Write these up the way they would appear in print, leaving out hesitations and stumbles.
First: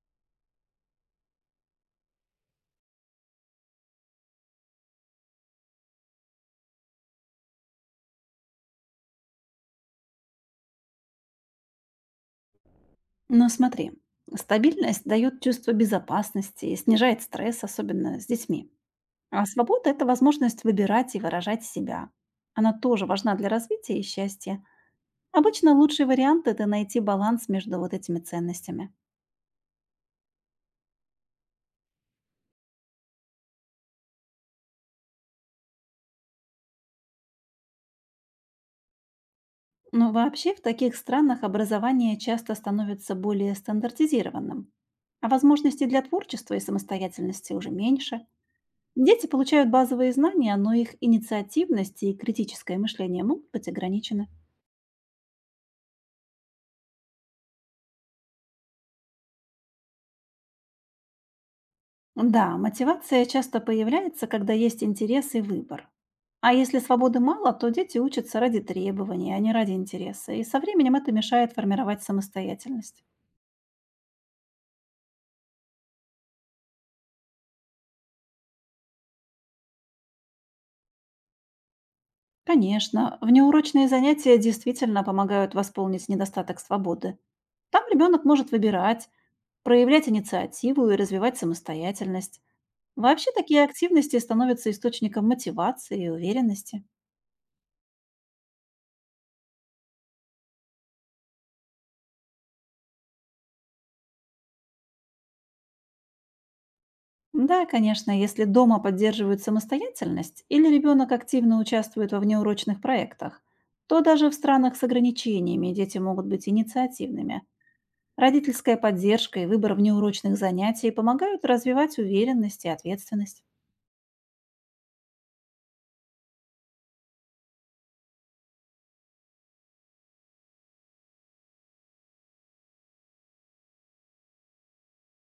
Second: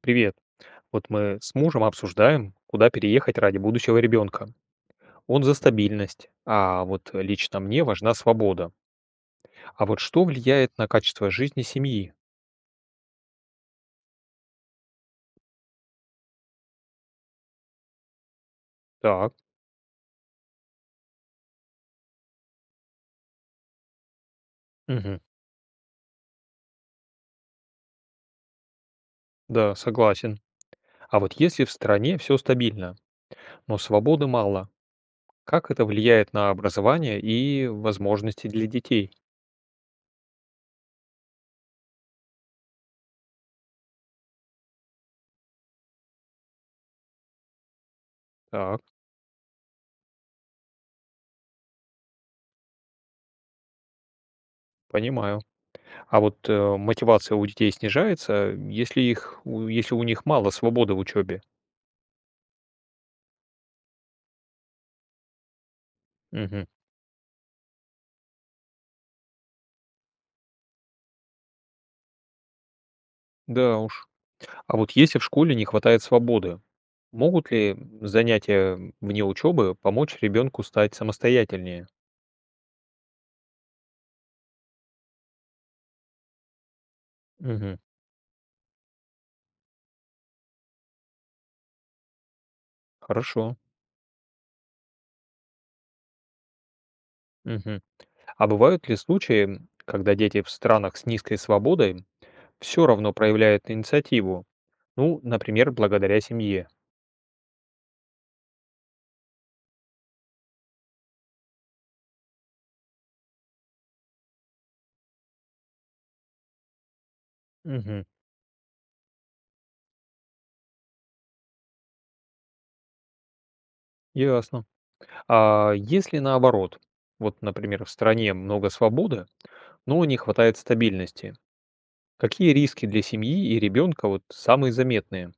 Привет. Вот мы с мужем обсуждаем, куда переехать ради будущего ребенка. Он за стабильность, а вот лично мне важна свобода. А вот что влияет на качество жизни семьи? Но смотри, стабильность дает чувство безопасности и снижает стресс, особенно с детьми. Так, А свобода– это возможность выбирать и выражать себя. Она тоже важна для развития и счастья. мгм, Обычно лучший вариант– это найти баланс между вот этими ценностями. да, согласен. А вот если в стране все стабильно, но свободы мало, как это влияет на образование и возможности для детей? Но вообще в таких странах образование часто становится более стандартизированным. А возможностей для творчества и самостоятельности уже меньше. Так, Дети получают базовые знания, но их инициативность и критическое мышление могут быть ограничены. понимаю. А вот мотивация у детей снижается, если у них мало свободы в учебе? Да, мотивация часто появляется, когда есть интерес и выбор. А Мгм. если свободы мало, то дети учатся ради требований, а не ради интереса, и со временем это мешает формировать самостоятельность. Да уж. А вот если в школе не хватает свободы, могут ли занятия вне учебы помочь ребенку стать самостоятельнее? Конечно, внеурочные занятия действительно помогают восполнить недостаток свободы. Мгм. Там ребенок может выбирать, проявлять инициативу и развивать самостоятельность. Вообще Хорошо. такие активности становятся источником мотивации и уверенности. Мгм. А бывают ли случаи, когда дети в странах с низкой свободой все равно проявляют инициативу? Ну, например, благодаря семье. Да, конечно, если дома поддерживают самостоятельность или ребенок активно участвует во внеурочных проектах, то даже в странах с ограничениями дети могут быть инициативными. Мгм. Родительская поддержка и выбор внеурочных занятий помогают развивать уверенность и ответственность. Ясно. А если наоборот, вот, например, в стране много свободы, но не хватает стабильности, какие риски для семьи и ребенка вот самые заметные?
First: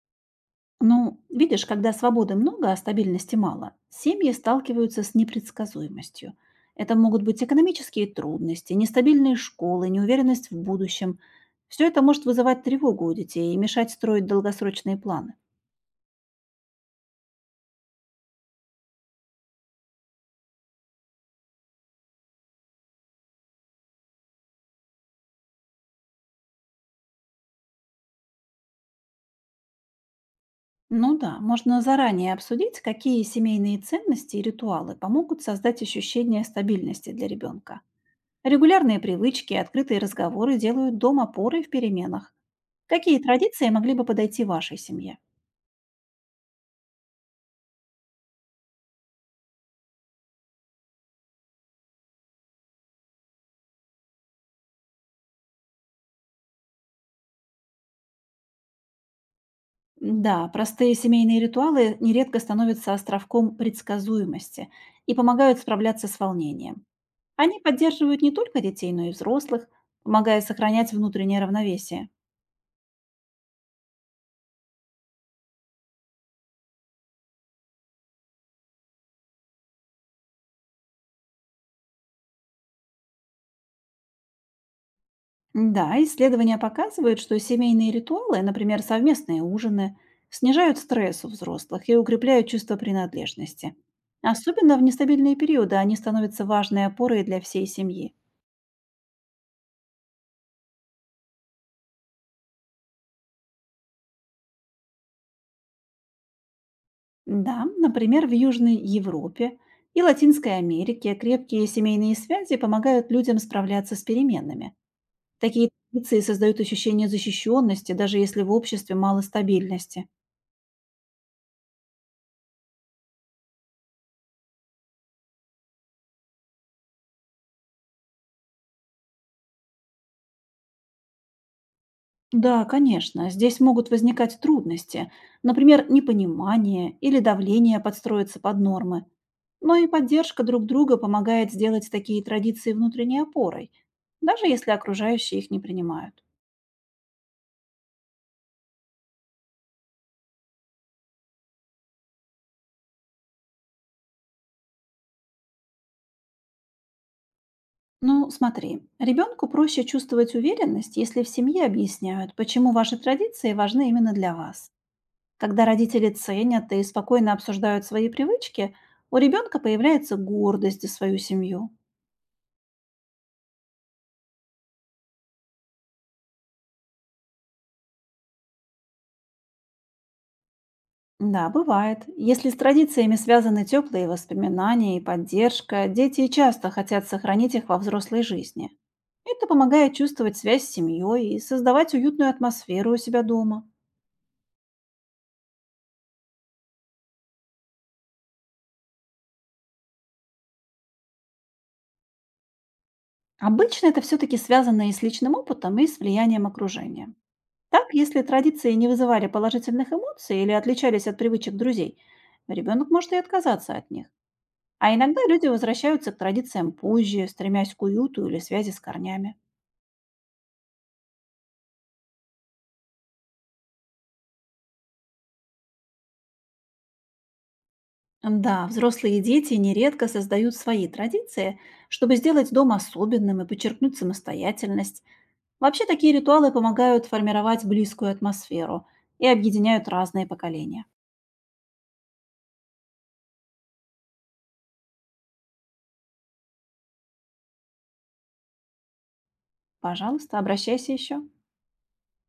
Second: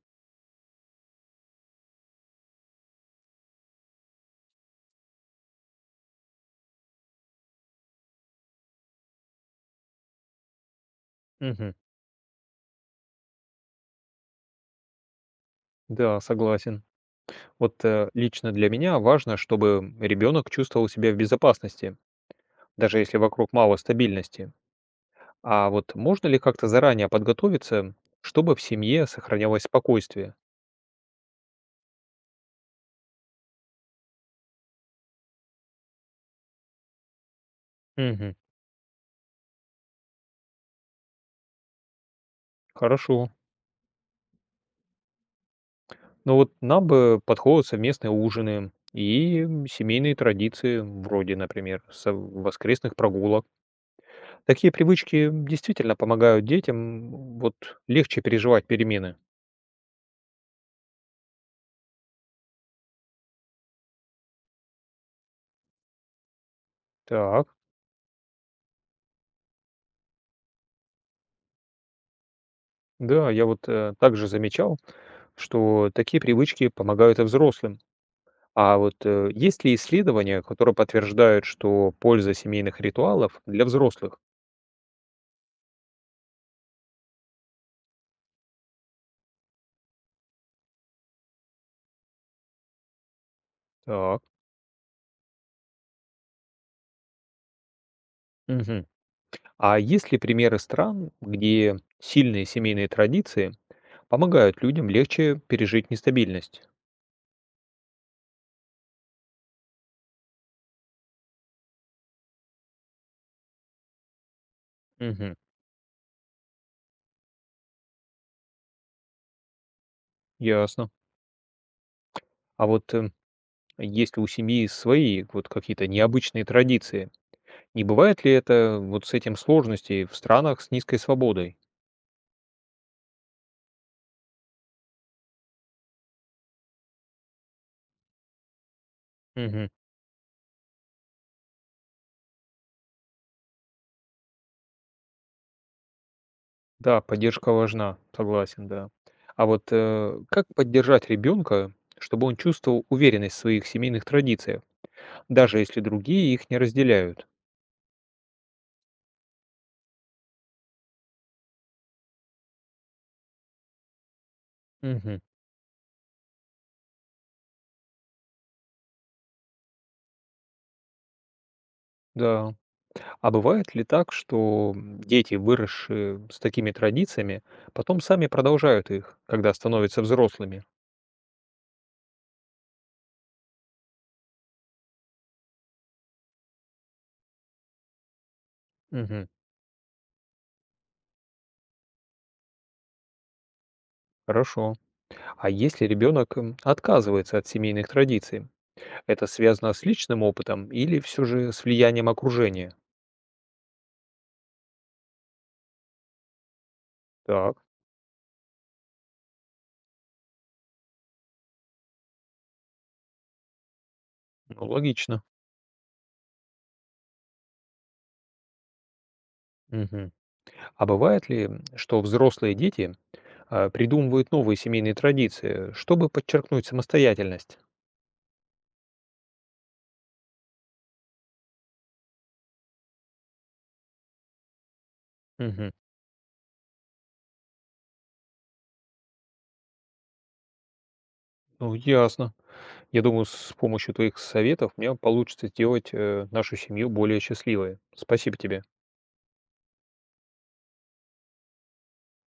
Ну, видишь, когда свободы много, а стабильности мало, семьи сталкиваются с непредсказуемостью. Это могут быть экономические трудности, нестабильные школы, неуверенность в будущем. Мгм. Все это может вызывать тревогу у детей и мешать строить долгосрочные планы. Да, согласен. Вот лично для меня важно, чтобы ребенок чувствовал себя в безопасности, даже если вокруг мало стабильности. А вот можно ли как-то заранее подготовиться, чтобы в семье сохранялось спокойствие? Ну да, можно заранее обсудить, какие семейные ценности и ритуалы помогут создать ощущение стабильности для ребенка. Мгм. Регулярные привычки и открытые разговоры делают дом опорой в переменах. Какие Хорошо. традиции могли бы подойти вашей семье? Ну вот нам бы подходят совместные ужины и семейные традиции, вроде, например, воскресных прогулок. Такие привычки действительно помогают детям вот легче переживать перемены. Да, простые семейные ритуалы нередко становятся островком предсказуемости и помогают справляться с волнением. Так. Они поддерживают не только детей, но и взрослых, помогая сохранять внутреннее равновесие. Да, я вот также замечал, что такие привычки помогают и взрослым. А вот есть ли исследования, которые подтверждают, что польза семейных ритуалов для взрослых? Да, исследования показывают, что семейные ритуалы, например, совместные ужины, снижают стресс у взрослых и укрепляют чувство принадлежности. Так. Особенно в нестабильные периоды они становятся важной опорой для всей семьи. Мгм. А есть ли примеры стран, где сильные семейные традиции помогают людям легче пережить нестабильность? Да, например, в Южной Европе и Латинской Америке крепкие семейные связи помогают людям справляться с переменами. Мгм. Такие традиции создают ощущение защищенности, даже если в обществе мало стабильности. Ясно. А вот если у семьи свои вот какие-то необычные традиции, не бывает ли это вот с этим сложностей в странах с низкой свободой? Да, конечно, здесь могут возникать трудности, например, непонимание или давление подстроиться под нормы. Мгм. Но и поддержка друг друга помогает сделать такие традиции внутренней опорой, даже если окружающие их не принимают. Да, поддержка важна, согласен, да. А вот как поддержать ребенка, чтобы он чувствовал уверенность в своих семейных традициях, даже если другие их не разделяют? Ну, смотри, ребенку проще чувствовать уверенность, если в семье объясняют, почему ваши традиции важны именно для вас. Мгм. Когда родители ценят и спокойно обсуждают свои привычки, у ребенка появляется гордость за свою семью. Да. А бывает ли так, что дети, выросшие с такими традициями, потом сами продолжают их, когда становятся взрослыми? Да, бывает. Если с традициями связаны теплые воспоминания и поддержка, дети часто хотят сохранить их во взрослой жизни. Мгм. Это помогает чувствовать связь с семьей и создавать уютную атмосферу у себя дома. Хорошо. А если ребенок отказывается от семейных традиций, это связано с личным опытом или все же с влиянием окружения? Обычно это все-таки связано и с личным опытом, и с влиянием окружения. Так, Так, если традиции не вызывали положительных эмоций или отличались от привычек друзей, ребенок может и отказаться от них. ну А иногда логично. люди возвращаются к традициям позже, стремясь к уюту или связи с корнями. Мгм. А бывает ли, что взрослые дети придумывают новые семейные традиции, чтобы подчеркнуть самостоятельность? Да, взрослые и дети нередко создают свои традиции, чтобы сделать дом особенным и подчеркнуть самостоятельность. Мгм. Вообще такие ритуалы помогают формировать близкую атмосферу и объединяют разные поколения. Ну, ясно. Я думаю, с помощью твоих советов мне получится сделать нашу семью более счастливой. Спасибо тебе. Пожалуйста, обращайся еще.